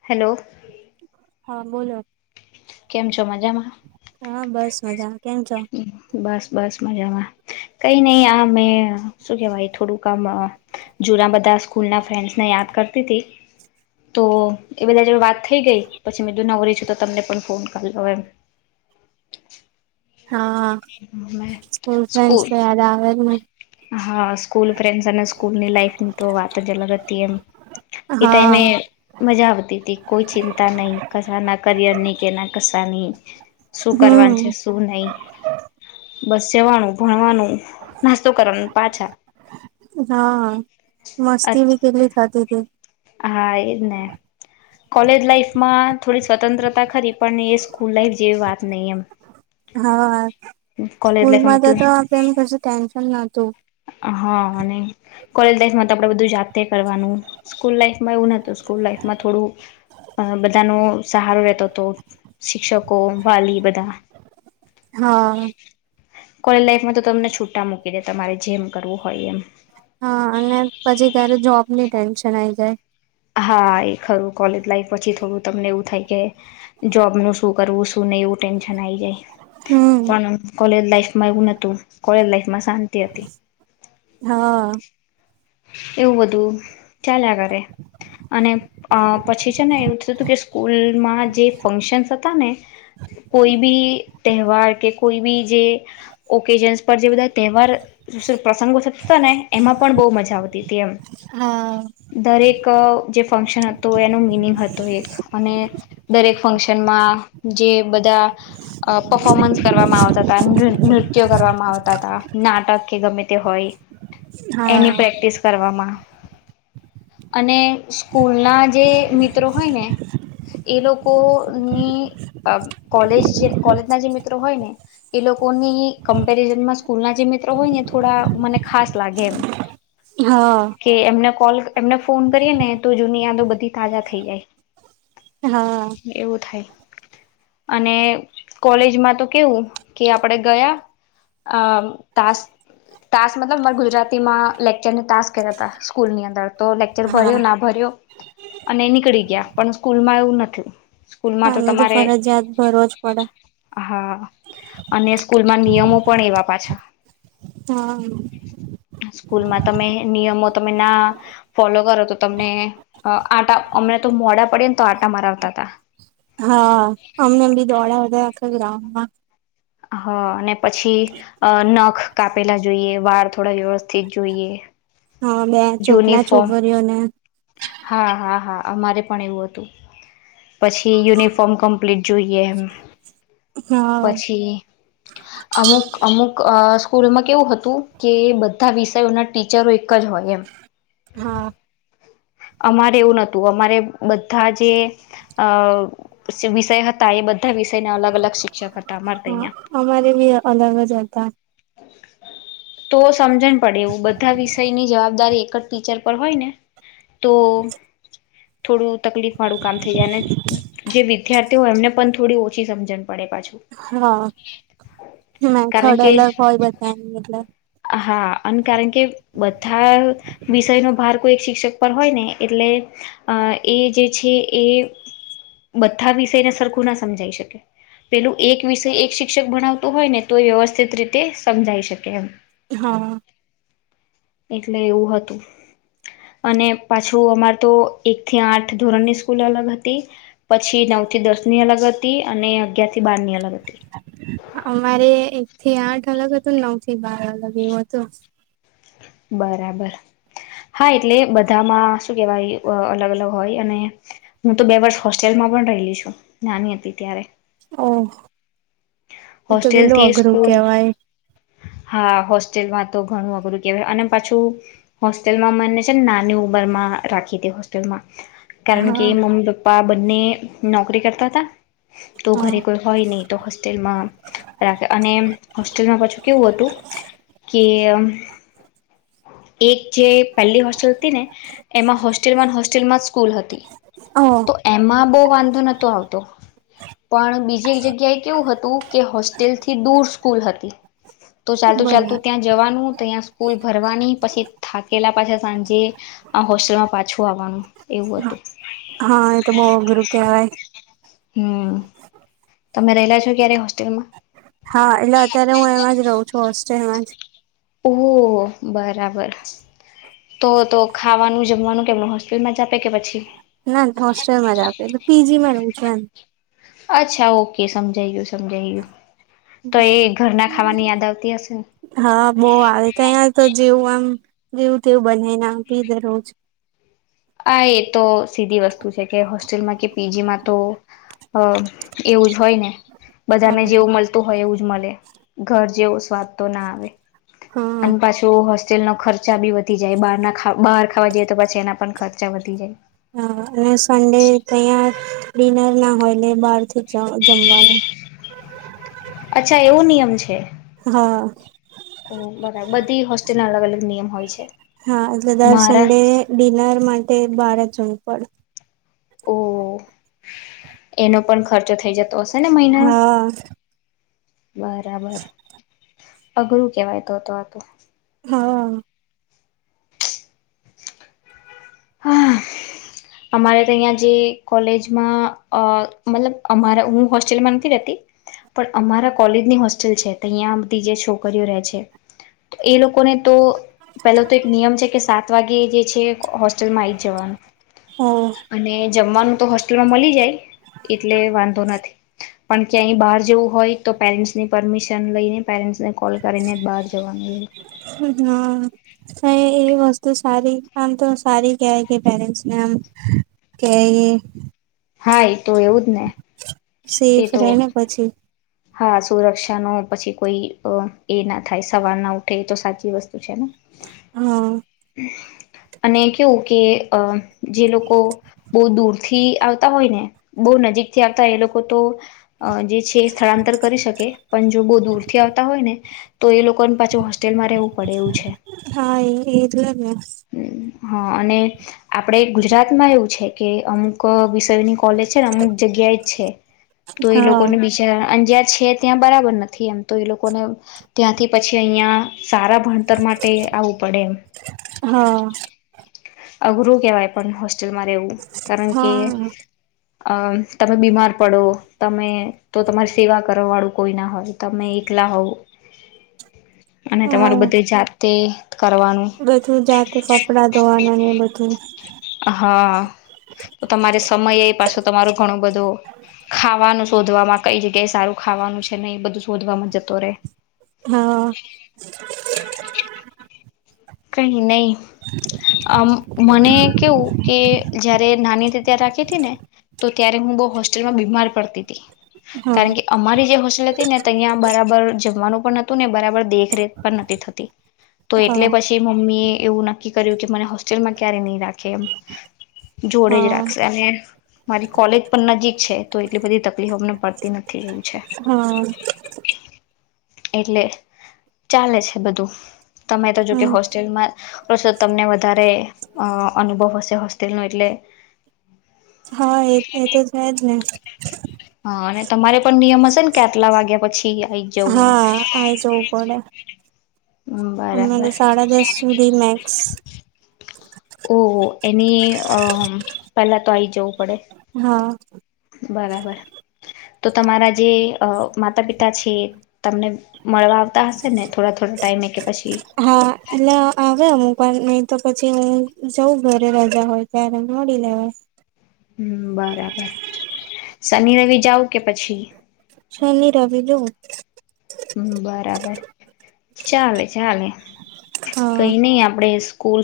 Hello. હા બોલો. કેમ છો મજામાં? હા બસ મજા કેમ છો? બસ બસ મજામાં. કંઈ નહીં આ મેં શું કહેવાય થોડુંક આમ જૂના બધા સ્કૂલના ફ્રેન્ડ્સને યાદ કરતી હતી. [unintelligible] તો એ બધા જોડે વાત થઈ ગઈ. પછી મેતો નવરી છું તો તમને પણ ફોન કર હ એમ હા સ્કૂલ ફ્રેન્ડસ તો યાદ આવે ને હા, સ્કૂલ ફ્રેન્ડસ અને સ્કૂલની લાઈફની તો વાત જ અલગ હતી એમ. એ ટાઈમે હા મજા આવતી તી કોઈ ચિંતા નહી કસના કરિયર ની કે એના કસાની શું કરવાન છે, હમ શું નહી બસ જવાનું ભણવાનું નાસ હા, મસ્તી ભી કેટલી થતીતી. હા, એ જ ને. કોલેજ લાઈફમાં થોડી સ્વતંત્રતા ખરી પણ એ સ્કૂલ લાઈફ જેવી વાત નહી એમ. હા, કોલેજ લાઈફમાં સ્કૂલમાં તો બધું તો આપડે એમ કશું ટેન્શન નહતું. કોયલ દેશમાં તો આપડે બધું જાત તે કરવાનું સ્કૂલ લાઈફ મેં હું નતું સ્કૂલ લાઈફમાં થોડું અ બધાનો સહારો રહેતો તો શિક્ષકો વાલી બધા. હા. કોયલ લાઈફમાં તો તમને છૂટા મૂકી દે તમારે જેમ કરવું હોય એમ. હા, અને પછી ત્યારે જોબની ટેન્શ તનાય જાય. હા, એ ખરું કોલેજ લાઈફ પછી થોડું તમને એવું થાય કે જોબનું શું કરવું, શું નહી, એવું ટેન્શન આયી જાય. હમ પન કોલેજ લઈફમાં એવું નતું. કોલ લાઈફમાં શાંતિ હતી. હા. એવું બધું ચાલ્યા કરે અને અ પછી છે ને એવું થતું કે સ્કૂલમાં જે ફંક્શન્સ હતા ને કોઈ બી તહેવાર કે કોઈ બી જે ઓકેજન્સ પર જે બધા તહેવાર વિશે પ્રસંગો થત તા ને એમાં પણ બહુ મજા આવતી તી એમ, હા દરેક જે ફંક્શન હતું એનું મિનિંગ હતો એક અને દરેક ફંક્શનમાં જે બધા અ પફોમન્સ કરવામાં આવતા તા નૃ નૃત્ય કરવામાં આવતા તા નાટક કે ગમે તે હોય હા. વામા અને સ્કૂલના જે મિત્રો હોય ને એ લોકો ની અ કોલેજે કોલેજના જે મિત્રો હોયને એ લોકોની કમ્પેરિઝનમાં સ્કૂલના જે મિત્રો હોયને થોડા મને ખાસ લાગે એમ. હા. કોલક એમને ફોન કરીએ ને તો જૂની યાદો બધી તાજા થઈ જાય. હા એવું થાય. અને કોલેજમાં તો કેવું કે આપડે ગયા અ તાસ તાસ મતલબ માર ગુજરાતીમાં લાઈક જેને તાસ કહેવાતા સ્કૂલની અંદર તો લેક્ચર ભર્યો હા ના ભર્યો અને નીકળી ગ્યા પણ સ્કૂલમાં એવું નથી. સ્કૂલમાં અમને તો તમારે ફરજીયાત ભરવો જ પડે. હા અને સ્કૂલમાં નિયમો પણ એવા પાછા હા સ્કૂલમાં તમે નિયમો તમે ના ફોલો કરો, તો તમને આટા અમને તો મોડા પડે ને તો આટા મરાવતા હતાા, હા, અમનેમ બી દોડાા આખા ગ્રાઉન્ડમાં હ અને પછી નખ કાપેલા જોઈએ વાળ થોડા વ્યવસ્થિત જોઈએ, હા બે ચોટલા યુનિફોર્મ છોકરીઓને હા હા હા અમારે પણ એવું હતું પછી, યુનિફોર્મ કમ્પ્લીટ જોઈએ એમ હા પછી અમુક અમુક અ સ્કૂલમાં કેવું હતું, કે બધા વિષયોના ટીચરો જ હોય એમ હા અમારે એવું નતું અમારે બધા જે અ વિષય હતા એ બધા વિષયના અલગ અલગ શિક્ષક હતા અમારે હા ત્યાં અમારે ભી અલગ હો જતા તો સમજણ પડે એવું બધા વિષયની જવાબદારી ટીચર પર હોય ને તો થોડું તકલીફ વાળું કામ થઈ જાય, અને જે વિદ્યાર્થીઓ હોય એમને પણ થોડી ઓછી સમજણ પડે પાછું હા, મેં કારણ થોડો કે અલગ હોય બતા એટલ હા, અને કારણ કે બધા વિષયનોો ભાર એક શિક્ષક પર હોય ને એટલે એ જે છે, એ બધા વિષયને સરખું ના સમજાઈ શકે પેલું એક વિષય એક શિક્ષક ભણાવતું હોય, ને તો એ વ્યવસ્થિત રીતે સમજાઈ શકે, એમ હા એટલે એવું હતું અને પાછું અમાર તો એક થી આઠ ધોરણની સ્કૂલ અલગ હતી, પછી નવ થી દર્ની અલગત અને અગાર અમારે એક થી આઠ અલગ નાઉ બાર અ લગ એવું હતું બરાબર હા, એટલે બધામાં શું કેવાય અલગ અલગ હોય, અને હું તો બે વર્ષ હોસ્ટેલમાં પણ રલી છું, નાની હતી ત્યારે ઓહ એ તો પેલું હોસ્ટેલથી અઘરું સ્કૂલ કેવાય હા હોસ્ટેલમાં તો ઘણું અઘરું કેવાય અને પાછું હોસ્ટેલમાં મને છે ને નાની ઉંમર માં રાખી તી હોસ્ટેલમાં કારણ કે હા મમ્મી પપ્પા બ ને નોકરી કરતા તા. તો હા ઘરે કોઈ હોય નહી તો હોસ રા અને હોસ્ટેલમાં પાછું કેવું હતું કે એક જે પેલી હોસ્ટેલ હતી ને એમાં હોસ્ટેલમાં હોસ્ટેલમાં જ સ્કૂલ હતી ઓહ તો એમાં બહુ વાંધો નતો આવતો. પણ બીજી એક જગ્યાએ કેવું હતું કે હોસ તેલ થી દૂર સ્કૂલ હતી તો ચાલતું ચાલતું બરાબર ત્યાં જવાનું તો ત્યાં સ્કૂલ ભરવાની પછી થાકેલા પાછા સાંજે આ હોસ્ટેલમાં પાછું આવવાનું એવું હતું. હા એ તો બો અઘરું કેવાય. હમ તમે રહેલા છો ક્યારે હોસ્ટેલમાં હા એટલે અત્યારે હું એમાં જ રહું છું હોસ્ટ્રેલમાં જ તો બરાબર તો તો ખાવાનું જમવાનું કેમ હોસ્ટેલમાં જ આપે કે પછી ના હોસ્ટેલમાં જ આપે છે પીજીમાં રહુ છું એમ અચ્છા ઓકે સમજાય ગયું સમજાય ગયું તો એ ઘરના ખાવાની યાદ આવતી હશે ને હા બો આવે તયાં તો જે વન જેવું તેવું બનાઈને આપી દરરોજ આ એ તો સીધી વસ્તુ છે કે હોસ્ટેલમાં કે પીજીમાં તો એવું જ હોય ને. બધા ને હા જેવું મળતુ હોય એવું. મલે ઘર જેવો સ્વાદ તો ના આવે હા અને પાછું હોસ સ્ટલનો ખર્ચા બી વધી જાય બારના ખા બાર ખાવા જઈએ તો પાછી એના પણ ખર ચા વધી જાય. હા અને સન્ડે તયા ડિનર ના હોય બાર થી જ જમવાનું અચ્છા એવો નિયમ છે. હા. ઓ બરાબર બધી હોસ્ટેલના અલગ અલગ નિયમ હોય હા એટલે છે દર મારા ઝુંપળ ઓ એનો પણ ખર તો થઈ જતો હશે ને મહિનો હા બરાબર. અઘરું કેવાય તો તો આ તો હા. હા અમારે તો અહીંયા જે કોલેજમાં અ મતલબ અમારા હું હોસ્ટેલમાં નથી રેતી પણ અમારા કોલેજની હોસ્ટેલ છે તહીંયા બધી જે છોકરીઓ રહે છે એ લોકોને તો પેલો તો એક નિયમ છે કે સાત વાગે જે છે આવી જવાનું હા અને જમવાનું તો હોસ્ટેલમાં મળી જાય એટલે વાંધો નથી, પણ ક્યાય બહાર જવું હોય તો પેરેન્ટસની પરમિશન લઈને પેરેન્ટસને કોલ કરીેને બહાર જવાનું, તો સારી આમ તો સારી કય કે પેરેન્ટ્સને આમ કે હા, એ તો એવું જ ને સેફ એતો રે ને પછી હા, સુરક્ષા ન પછી કોઈ એ ના થાય સવાર ના ઉઠે તો સાચી વસ્તુ પૂછેના હા અને કેવું કે અ જે લોકો બહુ દૂર થી આવતા હોય ને બહુ નજીક થી આવતા હોય એ લોકો તો જે છે સ્થળાંતર કરી શકે, પણ જો બહુ દૂરથી આવતા હોય ને તો એ લોકોને પાછું હોસ્ટેલમાં રહેવું પડે એવું છે, હા એ એટલે જ ને હમ્મ હા, અને આપણે ગુજરાતમાં એવું છે કે અમુક વિષયની કોલેજ છે, અમુક જગ્યા એ છે, તો એ હા લોકોને બિા અંજાર છે, ત્યાં બરાબર નથી એમ તો એ લોકોને ત્યાંથી પછી અહિયાં સારા ભણતર માટે આવવું પડે એમ હા અઘરું કેવાય પણ હો લ મારે એવું કારણ કે હા અ તમે બીમાર પડો તમે તો તમારી સેવા કરવા વાળું કોઈ ના હોય તમે એકલા હોવો અને હા તમારું બધું જાત [inaudible] બધું જાતે કપડા ધોવાના [unintelligible] હા તો તમારે સમય એ પાછો તમારું ઘણું બધું ખાવાનું શોધવામાં કઈ જગ્યાએ સારું ખાવાનું છે, ને એ બધું શોધવાવામાં જતો રહેે હમ્મ કઈ નહી અ મને કેવું કે જયારે નાની ત્યા રાખી હતી ને તો ત્યારે હું બહ હોસ્ટેલમાં બીમાર પડતી હતી હા કારણ કે, અમારી જે હોસિલ હતી ને તહીં બરાબર પણતું ને બરાબર દેખરેખ પણ નથી થતી તો એટલે હમ્મ પછી મમ્મી એવું નક્કી કર્યું કે મને હોસ્સ્ટેલમાં ક્યારે નહીં રાખ કેમ જોડે જ હા રાખશે અને મારી કોલેજ પણ નજીક છે, તો એટલી બધી તકલીફ અમને પડતી નથી એવુ છે. હા એટલે ચાલે છે બધું તમે તો જો કે હા હોસ્ટેલમાં રોછો તમને વધારે અ અનુભવ હશે હોસ્ટલનું એટલે હા એ એ તો છે જ ને હા અને તમારે પણ નિયમ હશે ને કે આટલા વાગ્યા પછી આવીઈ જવું હા આઈ જવું પડે એમ અમારે બરાબર સાડા દસ સુધી મેક્સ ઓ એની અમ પેલા તો આઈ જવું પડે હા બરાબર તો તમારા જે માતા પિતા છે તમને મળવા આવતા હશે ને થોડા થોડા ટાઈમે કે પછી હા એટલે આવે અમુક પણ નહી તો પછી હું જઉં ઘરે રજા હોય ત્યારે મળી લેવાય હમ બરાબર શનિ રવી જાવ કે પછી શન રવિ જવું હ બરાબર ચાલે ચાલે હા કઈ નઈ આપડે સ્કૂલ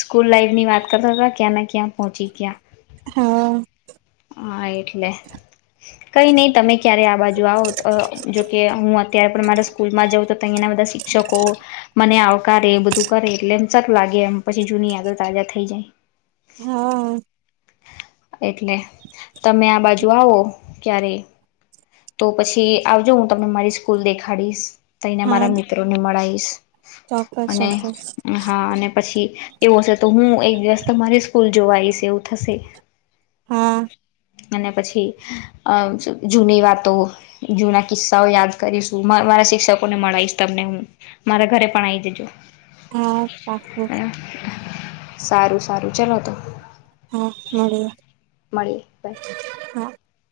સ્કૂલ લાઈફ ની વાત કરતા હતા ક્યાં ને ક્યાં પહોંચી ગયા હા હા એટલે કઈ નઈ તમે ક્યારે આ બાજુ આવો જોકે હું અત્યારે પણ મારા સ્કૂલમાં જાઉં તો અહીંયાના બધા શિક્ષકો મને આવકારે એ બધું કરે એટલે એમ સરું લાગે એમ પછી જૂની યાદો તાજા થઈ જાય હા એટલે તમે આ બાજુ આવો ક્યારે તો પછી આવજો હું તમને મારી સ્કૂલ દેખાડીશ તને હા મારા મિત્રો ને મળાઈશ ચોક્કસ અને ચોક્કસ હા અને પછી એવું હશે તો હું એક દિવસ તમારી સ્કૂલ જોવા આવીઈશ થશે હા અને પછી જૂની વાતો જૂના કિસ્સાઓ યાદ કરીશું મારા શિક્ષકોને મળાઈશ તમને હું મારા ઘરે પણ આવીઈ જજો પાકું સારું સારું ચલો તો મડીએં [unintelligible]